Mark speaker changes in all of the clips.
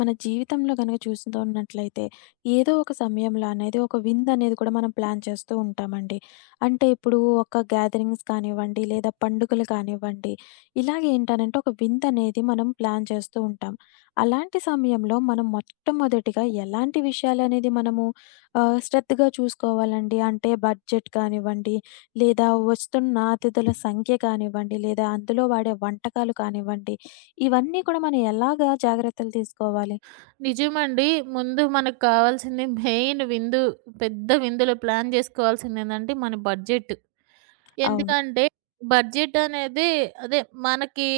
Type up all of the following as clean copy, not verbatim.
Speaker 1: మన జీవితంలో గనక చూస్తున్నట్లయితే ఏదో ఒక సమయంలో అనేది ఒక విందు అనేది కూడా మనం ప్లాన్ చేస్తూ ఉంటామండి. అంటే ఇప్పుడు ఒక గ్యాదరింగ్స్ కానివ్వండి, లేదా పండుగలు కానివ్వండి, ఇలాగే ఏంటనంటే ఒక విందు అనేది మనం ప్లాన్ చేస్తూ ఉంటాం. అలాంటి సమయంలో మనం మొట్టమొదటిగా ఎలాంటి విషయాలనేది మనము శ్రద్ధగా చూసుకోవాలండి? అంటే బడ్జెట్ కానివ్వండి, లేదా వస్తున్న అతిథుల సంఖ్య కానివ్వండి, లేదా అందులో వాడే వంటకాలు కానివ్వండి, ఇవన్నీ కూడా మనం ఎలాగా జాగ్రత్తలు తీసుకోవాలి?
Speaker 2: నిజమండి. ముందు మనకు కావాల్సింది మెయిన్ విందు, పెద్ద విందులో ప్లాన్ జేసుకోవాల్సింది ఏందంటే మన బడ్జెట్.
Speaker 1: అవును.
Speaker 2: ఎందుకంటే బడ్జెట్ అనేది అదే మనకి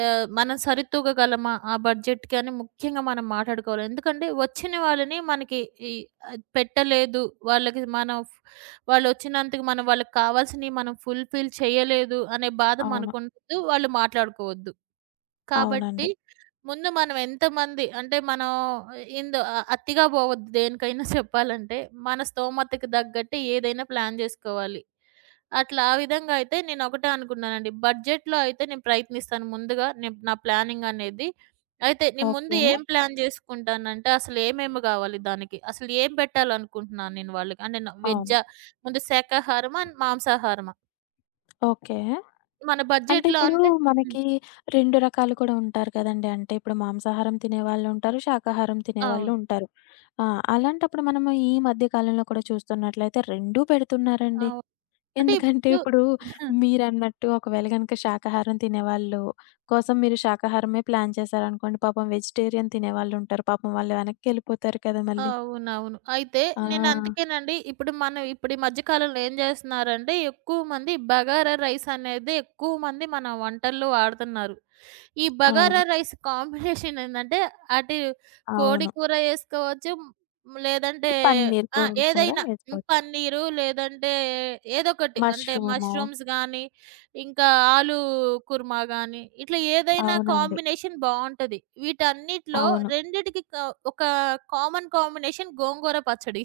Speaker 2: మనం సరితూగగలమా ఆ బడ్జెట్‌కి అని ముఖ్యంగా మనం మాట్లాడుకోవాలి. ఎందుకంటే వచ్చిన వాళ్ళని మనకి ఈ పెట్టలేదు. వాళ్ళకి మనం ఫ్ వాళ్ళొచ్చినంతకి మనం వాళ్ళకి కావాల్సినయి మనం ఫుల్‌ఫిల్ చేయలేదు అనే బాధ
Speaker 1: అవును.
Speaker 2: మనకుండద్దు. వాళ్ళు మాట్లాడుకోవద్దు. కాబట్టి
Speaker 1: అవునండి.
Speaker 2: ముందు మనం ఎంతమంది అంటే మనం అతిగా పోవద్దు దేనికైనా చెప్పాలంటే మన స్తోమతకి తగ్గట్టు ఏదైనా ప్లాన్ చేసుకోవాలి. అట్లా ఆ విధంగా అయితే నేను ఒకటే అనుకున్నానండి, బడ్జెట్ లో అయితే నేను ప్రయత్నిస్తాను ముందుగా నేను నా ప్లానింగ్ అనేది, అయితే నేను ముందు
Speaker 1: ఓకే.
Speaker 2: ఏం ప్లాన్ చేసుకుంటానంటే అసలు ఏమేమి కావాలి, దానికి అసలు ఏం పెట్టాలనుకుంటున్నాను నేను వాళ్ళకి అంటే వెజ్,
Speaker 1: అవును.
Speaker 2: ముందు శాకాహారమా మాంసాహారమా
Speaker 1: ఓకే.
Speaker 2: మన
Speaker 1: అంటే
Speaker 2: బడ్జెట్ లో
Speaker 1: ఇప్పుడు
Speaker 2: అంటే. ఉమ్,
Speaker 1: మనకి 2 రకాలు కూడా ఉంటారు కదండీ. అంటే ఇప్పుడు మాంసాహారం తినేవాళ్ళుంటారు. శాకాహారం
Speaker 2: అవును.
Speaker 1: తినేవాళ్ళుంటారు. ఆ! అలాంటప్పుడు మనము ఈ మధ్య కాలంలో కూడా చూస్తున్నట్లయితే 2 పెడుతున్నారండి.
Speaker 2: అవును అంటే
Speaker 1: ఎందుకంటే
Speaker 2: ఇప్పుడు
Speaker 1: ఇప్పుడు మీరన్నట్టు ఒకవేళ గనక శాకాహారం తినేవాళ్ళు కోసం మీరు శాకాహారమే ప్లాన్ చేశారనుకోండి. పాపం వెజిటేరియన్ తినేవాళ్ళుంటారు. పాపం వాళ్ళు వెనక్కెళ్ళిపోతారు కదా! మళ్ళీ.
Speaker 2: అవునవును. అయితే
Speaker 1: ఆ!
Speaker 2: నేనందుకేనండి, ఇప్పుడు ఈ మధ్య కాలంలో ఏం జేస్తున్నారంటే ఎక్కువ మంది బగారా రైస్ అనేది ఎక్కువ మంది మన వంటల్లో వాడుతున్నారు. ఈ
Speaker 1: అవును.
Speaker 2: బగారా రైస్ కాంబినేషన్ ఏందంటే, అటు కోడి
Speaker 1: అవును.
Speaker 2: కూర చేసుకోవచ్చు. లేదంటే
Speaker 1: ఇటు పన్నీర్
Speaker 2: ఆ,
Speaker 1: కోరుడు కూర
Speaker 2: ఏదైనా
Speaker 1: వేసుకోవచ్చు.
Speaker 2: పన్నీరు, లేదంటే ఏదొకటి అంటే
Speaker 1: మష్రూము
Speaker 2: మష్రూమ్స్ గానీ, ఇంకా ఆలు కుర్మా గానీ, ఇట్లా ఏదైనా
Speaker 1: అవునండి.
Speaker 2: కాంబినేషన్ బావుంటది. వీటన్నిటిలో
Speaker 1: అవును.
Speaker 2: రెండిటికి క ఒక కామన్ కాంబినేషన్ గోంగూర పచ్చడి.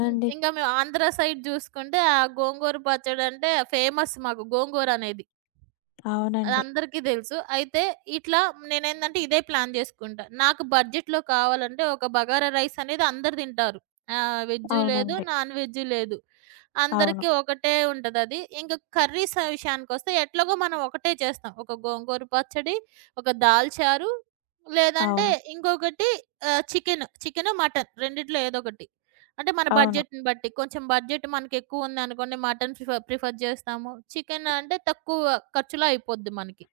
Speaker 2: హ్మ్. ఇంక మేము ఆంధ్ర సైడ్ జూసుకుంటే, ఆ గోంగూర పచ్చడంటే ఫేమస్, మాకు గోంగూర అనేది
Speaker 1: అవునండి.
Speaker 2: అదందరికీ తెలుసు. అయితే ఇట్లా నేనేందంటే ఇదే ప్లాన్ జేసుకుంటా. నాకు బడ్జెట్‌లో కావాలంటే ఒక బగారా రైస్ అనేది అందరు తింటారు. వెజ్జు లేదు,
Speaker 1: అవునండి.
Speaker 2: నాన్ వెజ్జు లేదు,
Speaker 1: అవును.
Speaker 2: అందరికీ ఒకటే ఉంటదది. ఇంక కర్రీస్ విషయానికొస్తే ఎట్లాగో మనం ఒకటే చేస్తాం. ఒక గోంగూర పచ్చడి, ఒక దాల్చారు, లేదంటే
Speaker 1: అవును.
Speaker 2: ఇంకొకటి చికెను, మటన్ రెండిట్లో ఏదో ఒకటి, అంటే మన
Speaker 1: అవును.
Speaker 2: బడ్జెట్‌ని బట్టి. కొంచెం బడ్జెట్ మనకెక్కువ ఉందనుకోండి మటన్ ప్రిఫర్ ప్రిఫర్ జేస్తాము. చికెన్ అంటే తక్కువ ఖర్చులో అయిపోద్ది మనకి.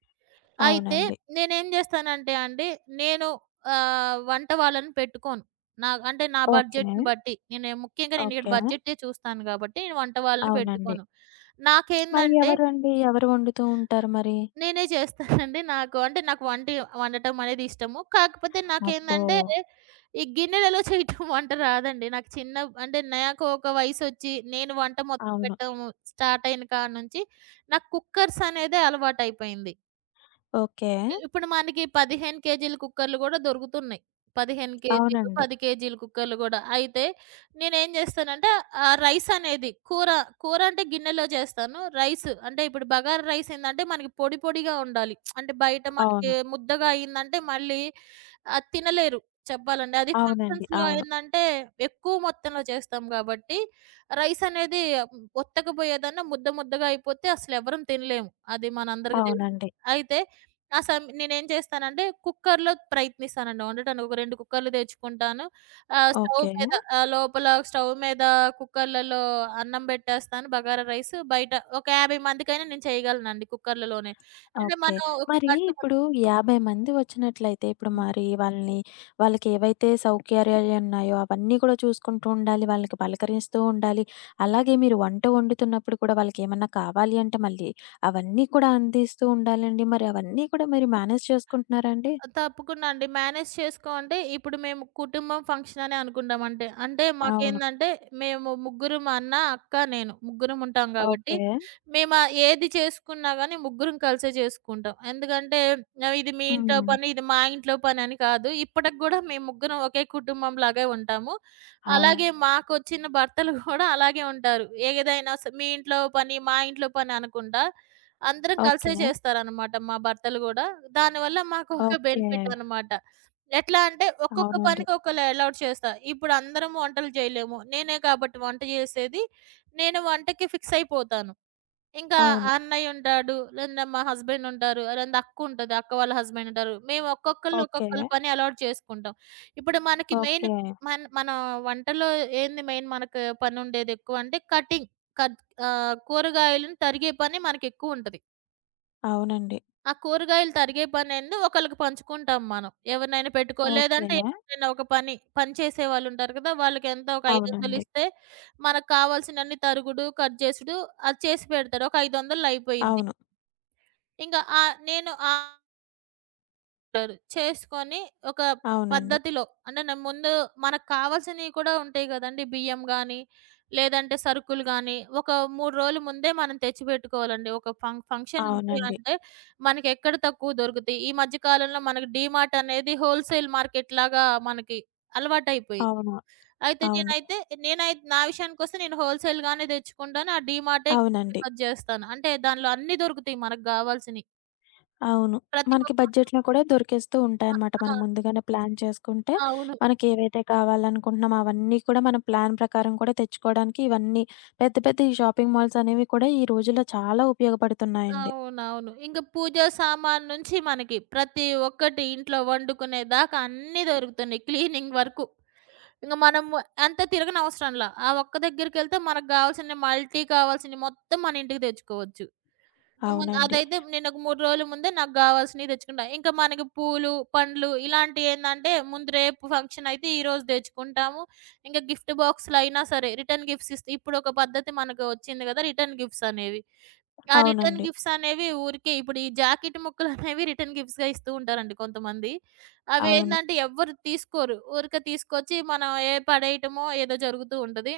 Speaker 2: అయితే
Speaker 1: అవునండి.
Speaker 2: నేనేం జేస్తానంటే అండి, నేను వంట వాళ్ళని పెట్టుకోను. నా
Speaker 1: ఓకే.
Speaker 2: బడ్జెట్‌ని బట్టి. నేను ముఖ్యంగా నేను ఇక్కడ
Speaker 1: ఓకే.
Speaker 2: బడ్జెటే చూస్తాను గాబట్టి, నేను వంట వాళ్ళని
Speaker 1: అవునండి.
Speaker 2: పెట్టుకోను.
Speaker 1: మరి
Speaker 2: నాకేందంటే
Speaker 1: ఎవరండి? ఎవరు వండుతూ ఉంటారు మరి?
Speaker 2: నేనే చేస్తానండి. నాకు వంట వండటం అనేది ఇష్టము. కాకపోతే
Speaker 1: అబ్బో!
Speaker 2: నాకేందంటే ఈ గిన్నెలలో చేయటం వంట రాదండి. నాకు చిన్న అంటే నాకు ఒక వయసొచ్చి నేను వంట
Speaker 1: అవును.
Speaker 2: మొదలుపెట్టడం స్టార్ట్ అయిన కాడ నుంచి నాకు కుక్కర్స్ అనేదే అలవాటయిపోయింది.
Speaker 1: ఓకే.
Speaker 2: ఇప్పుడు మనకి 15 కేజీల కుక్కర్‌లు గూడా దొరుకుతున్నాయి. 15 కేజీలు,
Speaker 1: అవునండి.
Speaker 2: 10 కేజీల కుక్కర్‌లు గూడా. అయితే నేనేం జేస్తానంటే రైస్ అనేది కూర, కూర అంటే గిన్నెలో జేస్తాను. రైస్ అంటే ఇప్పుడు బగారా రైస్ ఏందంటే మనకి పొడి పొడిగా ఉండాలి. అంటే బయట మనకి
Speaker 1: అవును.
Speaker 2: ముద్దగా అయిందంటే మళ్ళీ అది తినలేరు చెప్పాలంటే. అది
Speaker 1: అవునండి.
Speaker 2: ఫంక్షన్స్‌లో
Speaker 1: అవును.
Speaker 2: ఏందంటే ఎక్కువ మొత్తంలో చేస్తాం గాబట్టి, రైస్ అనేది ఒత్తకపోయేదన్నా ముద్ద ముద్దగా అయిపోతే అసలెవరం తినలేము. అది మనందరికీ తెలిసిందే.
Speaker 1: అవునండి.
Speaker 2: అయితే ఆ సమ్ నేనేం చేస్తానంటే కుక్కర్‌లో ప్రయత్నిస్తానండి వండటానికి. ఒక 2 కుక్కర్‌లు తెచ్చుకుంటాను. ఆహ్, స్టవ్
Speaker 1: ఓకే.
Speaker 2: మీద ఆహ్, లోపల స్టవ్ మీద కుక్కర్‌లలో అన్నం పెట్టేస్తాను, బగారా రైస్. బయట ఒక 50 మందికైనా నేను చేయగలనండి కుక్కర్‌లలోనే. అంటే
Speaker 1: ఓకే.
Speaker 2: మనం ఒక
Speaker 1: మరి
Speaker 2: గంట. హ్మ్.
Speaker 1: ఇప్పుడు 50 మంది వచ్చినట్లయితే, ఇప్పుడు మరి వాళ్ళని వాళ్ళకి ఏవైతే సౌకర్యాలున్నాయో అవన్నీ కూడా చూసుకుంటూ ఉండాలి. వాళ్ళకి పలకరిస్తూ ఉండాలి. అలాగే మీరు వంట వండుతున్నప్పుడు కూడా వాళ్ళకేమన్నా కావాలి అంటే మళ్ళీ అవన్నీ కూడా అందిస్తూ ఉండాలండి. మరి అవన్నీ కూడా మీరు మేనేజ్ చేసుకుంటున్నారా అండి?
Speaker 2: తప్పకుండా అండి. మేనేజ్ చేసుకో అంటే ఇప్పుడు మేము కుటుంబం ఫంక్షన్ అనే అనుకుంటాం అంటే. అంటే
Speaker 1: అవును.
Speaker 2: మాకేందంటే మేము ముగ్గురం, మా అన్న, అక్క, నేను ముగ్గురం ఉంటాం గాబట్టి
Speaker 1: ఓకే.
Speaker 2: మేము ఏది చేసుకున్నా గానీ ముగ్గురం కలిసే చేసుకుంటాం. ఎందుకంటే ఇది మీ ఇంట్లో
Speaker 1: హ్మ్.
Speaker 2: పని, ఇది మా ఇంట్లో పని అని కాదు. ఇప్పటికి గూడా మేము ముగ్గురం ఒకే కుటుంబం లాగే ఉంటాము. అలాగే
Speaker 1: అవును.
Speaker 2: మాకొచ్చిన భర్తలు గూడా అలాగే ఉంటారు. ఏదైనా స మీ ఇంట్లో పని, మా ఇంట్లో పని అనుకుండా అందరం కలిసే
Speaker 1: ఓకే.
Speaker 2: చేస్తారనమాట మా భర్తలు గూడా. దానివల్ల మాకు ఒక
Speaker 1: ఓకే.
Speaker 2: బెనిఫిట్ అనమాట. ఎట్లా అంటే ఒక్కొక్క
Speaker 1: అవునండి.
Speaker 2: పనికి ఒకళ్ళు అలౌట్ చేస్తా. ఇప్పుడు అందరం వంటలు చేయలేము. నేనే కాబట్టి వంట చేసేది. నేను వంటకి ఫిక్స్ అయిపోతాను. ఇంకా
Speaker 1: అవును.
Speaker 2: అన్నయ్య ఉంటాడు. లేదా మా హస్బెండ్ ఉంటారు. లేదా అక్క ఉంటది. అక్క వాళ్ళ హస్బెండ్ ఉంటారు. మేము ఒక్కొక్కళ్ళు
Speaker 1: ఓకే.
Speaker 2: ఒక్కొక్కళ్ళ పని అలౌట్ చేసుకుంటాం. ఇప్పుడు మనకి మెయిన్,
Speaker 1: ఓకే.
Speaker 2: మన మన వంటలో ఏంది మెయిన్ మనకు పనుండేది ఎక్కువ అంటే కటింగ్. కట్ కూరగాయలను తరిగే పని మనకెక్కువుంటది.
Speaker 1: అవునండి.
Speaker 2: ఆ కూరగాయలు తరిగే పనేంది ఒకళ్ళకి పంచుకుంటాం మనం. ఎవరినైనా పెట్టుకో
Speaker 1: ఓకే.
Speaker 2: లేదంటే ఎవరైనా ఒక పని చేసేవాళ్ళుంటారు కదా! వాళ్ళకెంత ఒక 500
Speaker 1: అవునండి.
Speaker 2: ఇస్తే మనకు కావాల్సినన్ని తరుగుడు, కట్ చేసుడు అది చేసి పెడతారు. ఒక 500 అయిపోయిద్ది.
Speaker 1: అవును.
Speaker 2: ఇంక ఆహ్, నేను ఆ ఉంటారు. చేసుకొని ఒక
Speaker 1: అవునండి.
Speaker 2: పద్ధతిలో అంటే నేను ముందు మనకు కావాల్సినవి కూడా ఉంటాయి గదండీ! బియ్యం గానీ, లేదంటే సరుకులు గానీ, ఒక 3 రోజుల ముందే మనం తెచ్చిపెట్టుకోవాలండి. ఒక ఫంక్షన్ ఉంది
Speaker 1: అవునండి.
Speaker 2: అంటే మనకెక్కడ తక్కువ దొరుకుతాయి. ఈ మధ్య కాలంలో మనకు డీమార్ట్ అనేది హోల్‌సేల్ మార్కెట్‌లాగా మనకి అలవాటైపోయింది.
Speaker 1: అవును.
Speaker 2: అయితే
Speaker 1: అవును.
Speaker 2: నేనైతే నేనై నా విషయానికొస్తే నేను హోల్‌సేల్‌గానే తెచ్చుకుంటాను. ఆ డీమార్టే ఎక్కువ
Speaker 1: అవునండి.
Speaker 2: ప్రిఫర్ జేస్తాను. అంటే దానిలో అన్నీ దొరుకుతాయి మనకు గావాల్సినయి.
Speaker 1: అవును.
Speaker 2: ప్రతి
Speaker 1: మనకి
Speaker 2: ఒక్క.
Speaker 1: బడ్జెట్‌లో కూడా దొరికేస్తూ ఉంటాయన్నమాట.
Speaker 2: ఆ,
Speaker 1: మనం ముందుగానే ప్లాన్ చేసుకుంటే,
Speaker 2: అవును.
Speaker 1: మనకేవైతే కావాలనుకుంటున్నామో అవన్నీ కూడా మనం ప్లాన్ ప్రకారం కూడా తెచ్చుకోవడానికి ఇవన్నీ పెద్ద పెద్ద ఈ షాపింగ్ మాల్స్ అనేవి కూడా ఈ రోజుల్లో చాలా ఉపయోగపడుతున్నాయండి.
Speaker 2: అవునవును. ఇంక పూజా సామాను నుంచి మనకి ప్రతి ఒక్కటి ఇంట్లో వండుకునే దాకా అన్నీ దొరుకుతున్నాయి, క్లీనింగ్ వరకు. ఇంక మనము అంత తిరగనవసరంలా. ఆ ఒక్క దగ్గరికెళ్తే మనకు గావాల్సిన మల్టీ కావాల్సినయి మొత్తం మన ఇంటికి తెచ్చుకోవచ్చు. ఇంక ముందు
Speaker 1: అవునండి.
Speaker 2: అదైతే నేనొక 3 రోజుల ముందే నాకు గావాల్సినయి తెచ్చుకుంటా. ఇంకా మనకి పూలు, పండ్లు ఇలాంటియేందంటే ముందు రేపు ఫంక్షనయితే ఈరోజు తెచ్చుకుంటాము. ఇంక గిఫ్ట్ బాక్స్‌లయినా సరే, రిటర్న్ గిఫ్ట్స్ ఇస్తే ఇప్పుడొక పద్ధతి మనకు వచ్చింది గదా, రిటర్న్ గిఫ్ట్స్ అనేవి. ఆ రిటర్న్
Speaker 1: అవునండి.
Speaker 2: గిఫ్ట్స్ అనేవి ఊరికే ఇప్పుడు ఈ జాకెట్ ముక్కలనేవి రిటర్న్ గిఫ్ట్స్‌గా ఇస్తూ ఉంటారండి కొంతమంది.
Speaker 1: అవును.
Speaker 2: అవేందంటే ఎవ్వరు తీసుకోరు. ఊరికే తీసుకొచ్చి మనం ఏ పడేయటమో ఏదో జరుగుతూ ఉంటది.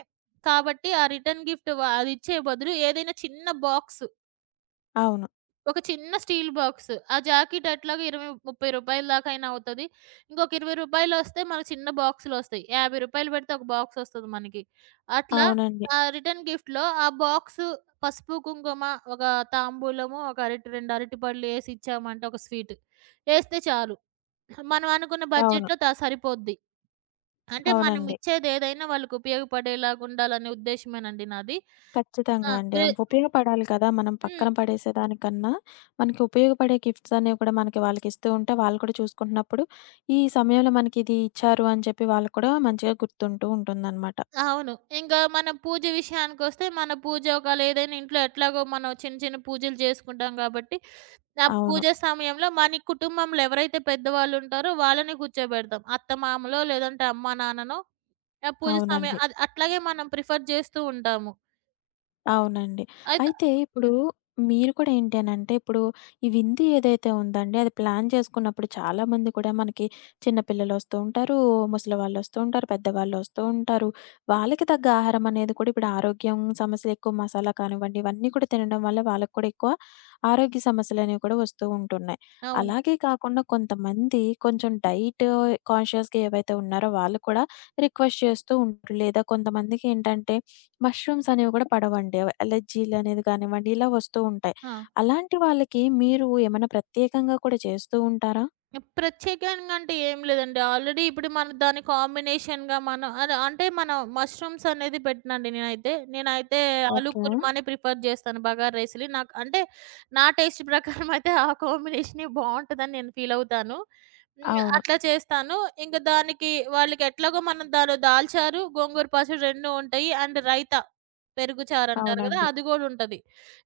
Speaker 2: కాబట్టి ఆ రిటర్న్ గిఫ్ట్ వా అదిచ్చే బదులు ఏదైనా చిన్న బాక్స్,
Speaker 1: అవును.
Speaker 2: ఒక చిన్న స్టీల్ బాక్స్. ఆ జాకెట్ అట్లాగే రూ. 20, 30 దాకైనా అవుతది. ఇంకొక రూ. 20 మనకు చిన్న బాక్సులొస్తాయి. రూ. 50 పెడితే ఒక బాక్సొస్తది మనకి. అట్లా
Speaker 1: అవునండి.
Speaker 2: ఆ రిటర్న్ గిఫ్ట్‌లో ఆ బాక్సు పసుపు, కుంకుమ, ఒక తాంబూలము, ఒక అరటి 2 అరటి పళ్ళు ఏసి ఇచ్చామంటే, ఒక స్వీట్ ఏస్తే చాలు. మనం అనుకున్న
Speaker 1: అవును.
Speaker 2: బడ్జెట్‌లో సరిపోద్ది. అంటే మనం
Speaker 1: అవునండి.
Speaker 2: ఇచ్చేదేదైనా వాళ్ళకి ఉపయోగపడేలాగా ఉండాలనే ఉద్దేశ్యమేనండి నాది. ఆ!
Speaker 1: ఖచ్చితంగా అండి.
Speaker 2: ప్రే
Speaker 1: అవి ఉపయోగపడాలి కదా! మనం
Speaker 2: హ్మ్.
Speaker 1: పక్కన పడేసేదానికన్నా, మనకి ఉపయోగపడే గిఫ్ట్స్ అనేవి కూడా మనకి వాళ్ళకిస్తూ ఉంటే, వాళ్ళు కూడా చూసుకుంటున్నప్పుడు, ఈ సమయంలో మనకిది ఇచ్చారు అని చెప్పి వాళ్ళకి కూడా మంచిగా గుర్తుంటూ ఉంటుందనమాట.
Speaker 2: అవును. ఇంకా మన పూజ విషయానికొస్తే, మన పూజ ఒకవేళ ఏదైనా ఇంట్లో ఎట్లాగో మనం చిన్న, చిన్న పూజలు చేసుకుంటాం గాబట్టి, ఆ
Speaker 1: అవును.
Speaker 2: పూజ సమయంలో మన కుటుంబంలో ఎవరైతే పెద్దవాళ్ళుంటారో వాళ్ళని కూర్చోబెడతాం. అత్తమామలో, లేదంటే అమ్మా నాన్ననో, ఆ పూజ సమయం
Speaker 1: అవునండి.
Speaker 2: అది అట్లాగే మనం ప్రిఫర్ చేస్తూ ఉంటాము.
Speaker 1: అవునండి.
Speaker 2: అయితే
Speaker 1: అయితే ఇప్పుడు
Speaker 2: హ్మ్.
Speaker 1: మీరు కూడా ఏంటి అనంటే, ఇప్పుడు ఈ విందు ఏదైతే ఉందండి, అది ప్లాన్ చేసుకున్నప్పుడు చాలామంది కూడా మనకి చిన్న పిల్లలొస్తూ ఉంటారు, ముసలి వాళ్ళొస్తూ ఉంటారు, పెద్దవాళ్ళొస్తూ ఉంటారు. వాళ్ళకి తగ్గ ఆహారం అనేది కూడా ఇప్పుడు ఆరోగ్యం సమస్యలు ఎక్కువ మసాలా కానివ్వండి, ఇవన్నీ కూడా తినడం వల్ల వాళ్ళకి కూడా ఎక్కువ ఆరోగ్య సమస్యలనేవి కూడా వస్తూ ఉంటున్నాయి.
Speaker 2: అవును.
Speaker 1: అలాగే కాకుండా కొంతమంది కొంచెం డైట్ కాన్షియస్‌గా ఏవైతే ఉన్నారో వాళ్ళు కూడా రిక్వెస్ట్ చేస్తూ ఉంటారు. లేదా కొంతమందికి ఏంటంటే మష్రూమ్స్ అనేవి కూడా పడవండి. అవి అలర్జీలు అనేది కానివ్వండి, ఇలా వస్తూ ఉంటాయి.
Speaker 2: ఆ,
Speaker 1: అలాంటి వాళ్ళకి మీరు ఏమైనా ప్రత్యేకంగా కూడా చేస్తూ ఉంటారా?
Speaker 2: ప్రత్యేకంగా అంటే ఏం లేదండి. ఆల్రెడీ ఇప్పుడు మన దాని కాంబినేషన్‌గా మనం అలా అంటే మనం మష్రూమ్స్ అనేది పెట్టనండి నేనైతే. నేనైతే ఆలు
Speaker 1: ఓకే.
Speaker 2: కుర్మానే ప్రిఫర్ చేస్తాను బగారా రైస్‌ని. నాకు అంటే నా టేస్ట్ ప్రకారం అయితే ఆ కాంబినేషనే బావుంటదని నేను ఫీల్ అవుతాను. హ్మ్.
Speaker 1: అవును.
Speaker 2: అట్లా చేస్తాను. ఇంక దానికి వాళ్ళకి ఎట్లాగో మనం దానిలో దాల్చారు, గోంగూర పచ్చడి 2 ఉంటాయి. అండ్ రైతా పెరుగు చారంటారు గదా,
Speaker 1: అవునండి.
Speaker 2: అది గూడా ఉంటది.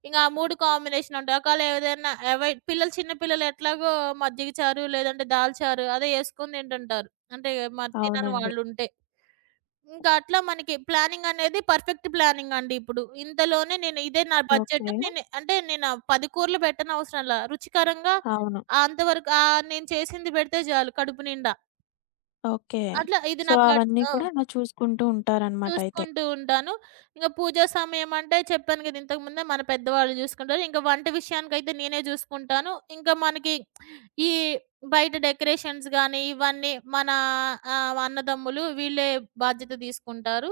Speaker 2: ఇంక ఆ 3 కాంబినేషన్ ఉంటాయి. ఒకవేళ ఏదైనా అవాయిడ్ పిల్లలు, చిన్న పిల్లలు ఎట్లాగో మజ్జిగ చారు లేదంటే దాల్ చారు అదే యేసుకొని తింటుంటారు. అంటే మరి తినని
Speaker 1: అవునండి.
Speaker 2: వాళ్ళుంటే. ఇంకా అట్లా మనకి ప్లానింగ్ అనేది పర్ఫెక్ట్ ప్లానింగ్ అండి ఇప్పుడు. ఇంతలోనే నేను ఇదే నా బడ్జెట్.
Speaker 1: ఓకే.
Speaker 2: నేను 10 కూరలు పెట్టనవసరంలా. రుచికరంగా
Speaker 1: అవును.
Speaker 2: ఆ అంతవరకు నేను చేసింది పెడితే చాలు కడుపు నిండా.
Speaker 1: ఓకే.
Speaker 2: అట్లా ఇది
Speaker 1: సో,
Speaker 2: నా బడ్జ్.
Speaker 1: అవన్నీ
Speaker 2: ఆ!
Speaker 1: కూడా అలా చూసుకుంటూ ఉంటారనమాట అయితే.
Speaker 2: చూసుకుంటూ ఉంటాను. ఇంక పూజ సమయం అంటే చెప్పాను గదా, ఇంతకు ముందే మన పెద్దవాళ్ళు జూసుకుంటారు. ఇంక వంట విషయానికైతే నేనే జూసుకుంటాను. ఇంకా మనకి ఈ బయట డెకరేషన్స్ గాని, ఇవన్నీ మన అన్నదమ్ములు వీళ్ళే బాధ్యత తీసుకుంటారు.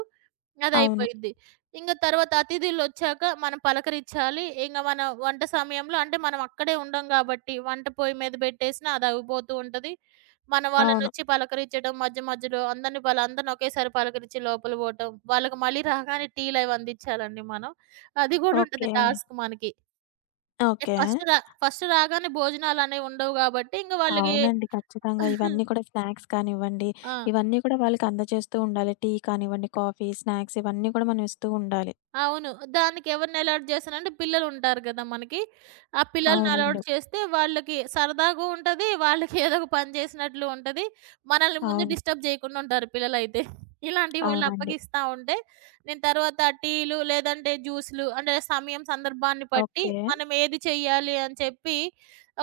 Speaker 1: అవును.
Speaker 2: అదయిపోయిద్ది. ఇంగ తర్వాత అతిథులొచ్చాక మనం పలకరించాలి. ఇంగ మన వంట సమయంలో అంటే మనం అక్కడే ఉండం గాబట్టి, వంట పొయ్యి మీద బెట్టేసినా అదవ్విపోతూ ఉంటది. మన
Speaker 1: అవును.
Speaker 2: వాళ్ళనొచ్చి పలకరించడం మధ్య మధ్యలో అందరిని వాళ్ళందరిని ఒకేసారి పలకరించి లోపల బోటం. వాళ్ళకి మళ్ళీ రాగానే టీలవి అందిచ్చాలండి మనం. అది గూడా ఉంటది
Speaker 1: ఓకే.
Speaker 2: టాస్క్ మనకి. అంటే
Speaker 1: ఓకే.
Speaker 2: ఫస్ట్ రాగానే భోజనాలనేవుండవు గాబట్టి, ఇంక వాళ్ళకి
Speaker 1: అవునండి. ఖచ్చితంగా ఇవన్నీ కూడా స్నాక్స్ కానివ్వండి,
Speaker 2: ఆ!
Speaker 1: ఇవన్నీ కూడా వాళ్ళకి అందజేస్తూ ఉండాలి. టీ కానివ్వండి, కాఫీ, స్నాక్స్ ఇవన్నీ కూడా మనం ఇస్తూ ఉండాలి.
Speaker 2: అవును. దానికి ఎవరిని అలౌట్ చేశానంటే పిల్లలుంటారు గదా మనకి. ఆ పిల్లల్ని ఓకే
Speaker 1: అవునండి.
Speaker 2: అలౌట్ చేస్తే వాళ్ళకి సరదాగా ఉంటది. వాళ్ళకి ఏదో ఒక పని చేసినట్లు ఉంటది. మనల్ని ముందు
Speaker 1: అవును.
Speaker 2: డిస్టర్బ్ చేయకుండా ఉంటారు పిల్లలైతే. ఇలాంటివి వాళ్ళు
Speaker 1: అవునండి.
Speaker 2: అప్పగిస్తా ఉంటే, నేను తర్వాత టీలు లేదంటే జ్యూస్‌లు అంటే సమయం సందర్భాన్ని బట్టి
Speaker 1: ఓకే.
Speaker 2: మనం ఏది చెయ్యాలి అని చెప్పి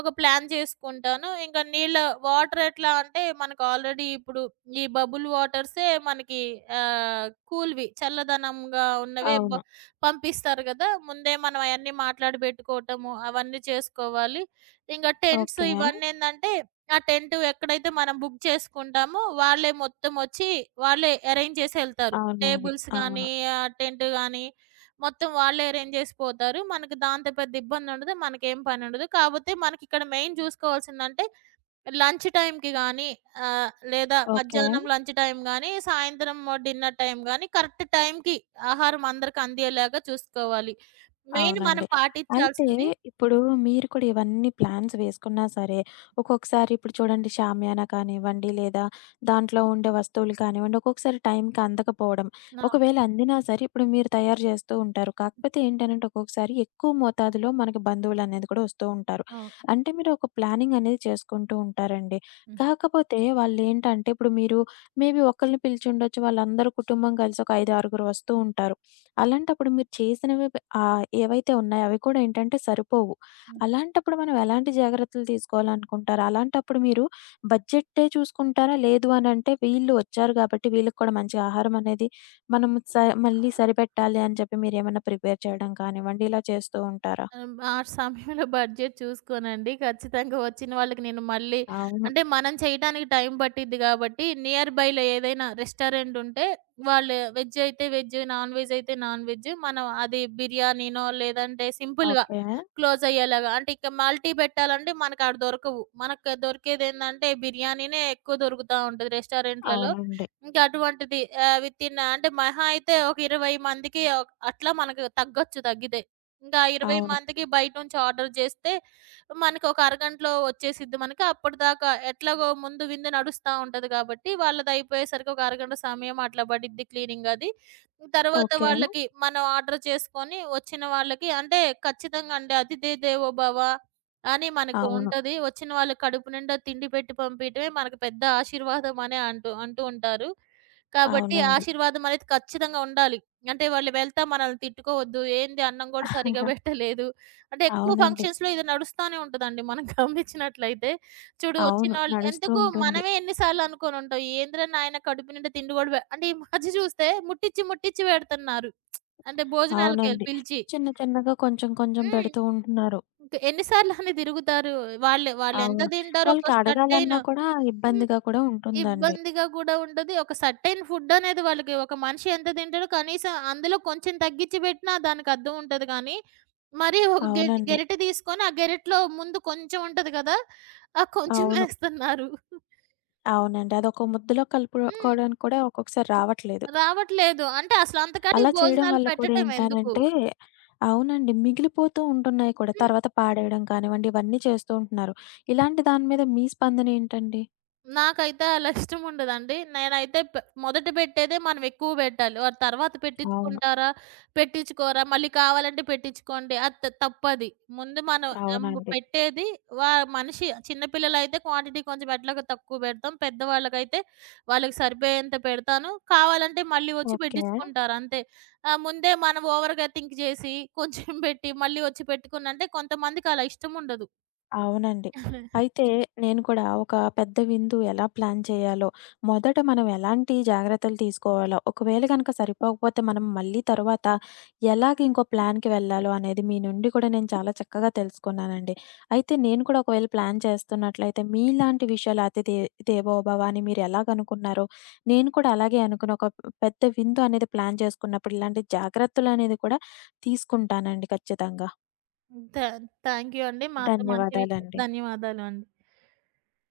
Speaker 2: ఒక ప్లాన్ చేసుకుంటాను. ఇంకా వాటర్ ఎట్లా అంటే మనకు ఆల్రెడీ ఇప్పుడు ఈ బబుల్ వాటర్సే మనకి కూల్‌వి చల్లదనంగా ఉన్నవే
Speaker 1: అవును.
Speaker 2: పంపిస్తారు గదా, ముందే మనం అయన్నీ మాట్లాడి బెట్టుకోవటము, అవన్నీ చేసుకోవాలి. ఇంగ టెంట్స్
Speaker 1: ఓకే.
Speaker 2: ఇవన్నేందంటే, ఆ టెంట్ ఎక్కడైతే మనం బుక్ చేసుకుంటామో, వాళ్ళే మొత్తమొచ్చి, వాళ్ళే అరేంజ్ చేసెళ్తారు.
Speaker 1: అవునండి.
Speaker 2: టేబుల్స్
Speaker 1: అవును.
Speaker 2: గానీ, టెంట్ గానీ, మొత్తం వాళ్ళే అరేంజ్ చేసి పోతారు. మనకి దాంతో పెద్ద ఇబ్బందుండదు. మనకేం పనుండదు. కాపోతే మనకిక్కడ మెయిన్ చూసుకోవాల్సిందంటే, లంచ్ టైమ్‌కి గానీ ఆహ్, లేదా
Speaker 1: ఓకే.
Speaker 2: మధ్యాహ్నం లంచ్ టైమ్ గానీ, సాయంత్రం డిన్నర్ టైమ్ గానీ కరెక్ట్ టైమ్‌కి ఆహారం అందరికి అందేలాగా చూసుకోవాలి. మెయిన్ మనం
Speaker 1: అవునండి. అయితే
Speaker 2: పాటించాల్సింది.
Speaker 1: ఇప్పుడు
Speaker 2: హ్మ్.
Speaker 1: మీరు కూడా ఇవన్నీ ప్లాన్స్ వేసుకున్నా సరే, ఒక్కొక్కసారి ఇప్పుడు చూడండి షామియానా కానివ్వండి, లేదా దాంట్లో ఉండే వస్తువులు కానివ్వండి, ఒక్కొక్కసారి టైంకి అందకపోవడం.
Speaker 2: అవును.
Speaker 1: ఒకవేళ అందినా సరే ఇప్పుడు మీరు తయారు చేస్తూ ఉంటారు. కాకపోతే ఏంటనంటే ఒక్కొక్కసారి ఎక్కువ మోతాదులో మనకి బంధువులనేది కూడా వస్తూ ఉంటారు.
Speaker 2: అవును.
Speaker 1: అంటే మీరు ఒక ప్లానింగ్ అనేది చేసుకుంటూ ఉంటారండి.
Speaker 2: హ్మ్.
Speaker 1: కాకపోతే వాళ్ళేంటంటే ఇప్పుడు మీరు మేబీ ఒకళ్ళని పిలిచి ఉండొచ్చు. వాళ్ళందరూ కుటుంబం కలిసి ఒక 5, 6గురు వస్తూ ఉంటారు. అలాంటప్పుడు మీరు చేసినవి ఏవైతే ఉన్నాయో అవి కూడా ఏంటంటే సరిపోవు.
Speaker 2: హ్మ్.
Speaker 1: అలాంటప్పుడు మనం ఎలాంటి జాగ్రత్తలు తీసుకోవాలనుకుంటారు? అలాంటప్పుడు మీరు బడ్జెట్టే చూసుకుంటారా? లేదు అనంటే వీళ్ళు వచ్చారు కాబట్టి వీళ్ళకి కూడా మంచి ఆహారం అనేది మనం స మళ్ళీ సరిపెట్టాలి అని చెప్పి మీరేమన్నా ప్రిపేర్ చేయడం కానివ్వండి, ఇలా చేస్తూ ఉంటారా?
Speaker 2: ఆ సమయంలో బడ్జెట్ చూసుకోనండి. ఖచ్చితంగా వచ్చిన వాళ్ళకి నేను మళ్ళీ
Speaker 1: అవును.
Speaker 2: అంటే మనం చేయటానికి టైం పట్టిద్ది గాబట్టి, నియర్ బైలో ఏదైనా రెస్టారెంట్ ఉంటే, వాళ్ళు వెజ్ అయితే వెజ్, నాన్ వెజ్ అయితే నాన్ వెజ్. మనం అది బిర్యానీనో లేదంటే సింపుల్‌గా
Speaker 1: ఓకే.
Speaker 2: క్లోజ్ అయ్యేలాగా. అంటే ఇక మల్టీ పెట్టాలంటే మనకు ఆడ దొరకవు. మనకు దొరికేదేందంటే బిర్యానీనే ఎక్కువ దొరుకుతా ఉంటది రెస్టారెంట్‌లలో.
Speaker 1: అవునండి.
Speaker 2: ఇంకా అటువంటిది వితిన్ అంటే మహా అయితే ఒక 20 మందికి అట్లా మనకు తగ్గొచ్చు తగ్గితే. ఇంకా 20
Speaker 1: అవును.
Speaker 2: మందికి బయట నుంచి ఆర్డర్ జేస్తే, మనకి ఒక అరగంటలో వచ్చేసిద్ది మనకి. అప్పటిదాకా ఎట్లాగో ముందు విందు నడుస్తా ఉంటది కాబట్టి, వాళ్ళదయిపోయేసరికి ఒక అరగంట సమయం అట్లా పడిద్ది, క్లీనింగ్ అది. తర్వాత
Speaker 1: ఓకే.
Speaker 2: వాళ్ళకి మనం ఆర్డర్ చేసుకొని వచ్చిన వాళ్ళకి అంటే ఖచ్చితంగా అండి, అతిథి దేవో భవ అని మనకి
Speaker 1: అవును.
Speaker 2: ఉంటది. వచ్చిన వాళ్ళకి కడుపు నిండా తిండి పెట్టి పంపియటమే మనకి పెద్ద ఆశీర్వాదం అనే అంటూ అంటూ ఉంటారు. కాబట్టి
Speaker 1: అవునండి.
Speaker 2: ఆశీర్వాదం అనేది ఖచ్చితంగా ఉండాలి. అంటే వాళ్ళు వెళ్తా మనల్ని తిట్టుకోవద్దు, ఏంది అన్నం గూడా సరిగ్గా
Speaker 1: ఆహా!
Speaker 2: పెట్టలేదు అంటే. ఎక్కువ
Speaker 1: అవునండి.
Speaker 2: ఫంక్షన్స్‌లో ఇది నడుస్తానే ఉంటదండి మనం గమనించినట్లయితే. చూడు
Speaker 1: అవును.
Speaker 2: వచ్చినోళ్ళు
Speaker 1: నడుస్తూ
Speaker 2: ఎందుకు,
Speaker 1: ఉంటుంది.
Speaker 2: మనమే ఎన్ని సార్లు అనుకోనుంటాం. ఏందిరా నాయన కడుపు నిండా తిండి గూడా అంటే, ఈ మధ్య చూస్తే ముట్టిచ్చి, ముట్టిచ్చి పెడుతున్నారు. అంటే భోజనాలకే
Speaker 1: అవునండి.
Speaker 2: పిలిచి.
Speaker 1: చిన్న చిన్నగా కొంచెం కొంచెం
Speaker 2: హ్మ్.
Speaker 1: పెడుతూ ఉంటున్నారు.
Speaker 2: ఇంక ఎన్ని సార్లని తిరుగుతారు. వాళ్ళు వాళ్ళెంత
Speaker 1: అవును.
Speaker 2: తింటారు,
Speaker 1: వాళ్ళకి
Speaker 2: ఒక సర్టైన్.
Speaker 1: అడగాలన్నా కూడా
Speaker 2: హ్మ్.
Speaker 1: ఇబ్బందిగా కూడా ఉంటుందండి.
Speaker 2: ఇబ్బందిగా కూడా ఉంటది. ఒక సర్టైన్ ఫుడ్ అనేది వాళ్ళకి, ఒక మనిషి ఎంత తింటాడో కనీసం అందులో కొంచెం తగ్గించి పెట్టినా దానికి అర్థం ఉంటది, కానీ మరీ ఒక
Speaker 1: అవునండి.
Speaker 2: గెరిటె తీసుకొని ఆ గెరిటలో ముందు కొంచెం ఉంటది కదా, ఆ
Speaker 1: అవును.
Speaker 2: కొంచెమేస్తున్నారు.
Speaker 1: అవునండి. అదొక ముద్దలో
Speaker 2: హ్మ్.
Speaker 1: కలుపుకోవడానికి కూడా ఒక్కొక్కసారి రావట్లేదు.
Speaker 2: రావట్లేదు. అంటే
Speaker 1: అలా
Speaker 2: అసలంతకాడికి
Speaker 1: చేయడం
Speaker 2: భోజనాలు
Speaker 1: వల్ల కూడా
Speaker 2: పెట్టటం ఎందుకు?
Speaker 1: ఏంటనంటే అవునండి. మిగిలిపోతూ ఉంటున్నాయి కూడా.
Speaker 2: హ్మ్.
Speaker 1: తర్వాత పాడేయడం కానివ్వండి, ఇవన్నీ చేస్తూ ఉంటున్నారు. ఇలాంటి దాని మీద మీ స్పందనేంటండి?
Speaker 2: నాకైతే అలా ఇష్టం ఉండదండి. నేనైతే పె మొదట పెట్టేదే మనం ఎక్కువ పెట్టాలి. వారు తర్వాత
Speaker 1: అవును.
Speaker 2: పెట్టించుకుంటారా, పెట్టించుకోరా, మళ్ళీ కావాలంటే పెట్టించుకోండి. అది తప్పది. ముందు మనం ఎం
Speaker 1: అవునండి.
Speaker 2: పెట్టేది వా మనిషి చిన్నపిల్లలైతే క్వాంటిటీ కొంచెం ఎట్లాగో తక్కువ పెడతాం. పెద్దవాళ్ళకైతే వాళ్ళకి సరిపోయేంత పెడతాను. కావాలంటే మళ్ళీ వచ్చి
Speaker 1: ఓకే.
Speaker 2: పెట్టించుకుంటారు అంతే. ముందే మనం ఓవర్‌గా థింక్ చేసి కొంచెం పెట్టి మళ్ళీ వచ్చి పెట్టుకున్నంటే కొంతమందికి అలా ఇష్టం ఉండదు.
Speaker 1: అవునండి. అయితే నేను కూడా ఒక పెద్ద విందు ఎలా ప్లాన్ చేయాలో, మొదట మనం ఎలాంటి జాగ్రత్తలు తీసుకోవాలో, ఒకవేళ గనక సరిపోకపోతే మనం మళ్ళీ తరువాత ఎలాగ ఇంకో ప్లాన్‌కి వెళ్ళాలో అనేది మీ నుండి కూడా నేను చాలా చక్కగా తెలుసుకున్నానండి. అయితే నేను కూడా ఒకవేళ ప్లాన్ చేస్తున్నట్లయితే మీలాంటి విషయాలు అతిథి దేవోభవ అని మీరు ఎలాగనుకున్నారో, నేను కూడా అలాగే అనుకుని ఒక పెద్ద విందు అనేది ప్లాన్ చేసుకున్నప్పుడు ఇలాంటి జాగ్రత్తలు అనేది కూడా తీసుకుంటానండి ఖచ్చితంగా.
Speaker 2: థా థాంక్ యూ అండి. మాతో మంచి విషయం,
Speaker 1: ధన్యవాదాలండి.
Speaker 2: ధన్యవాదాలు అండి.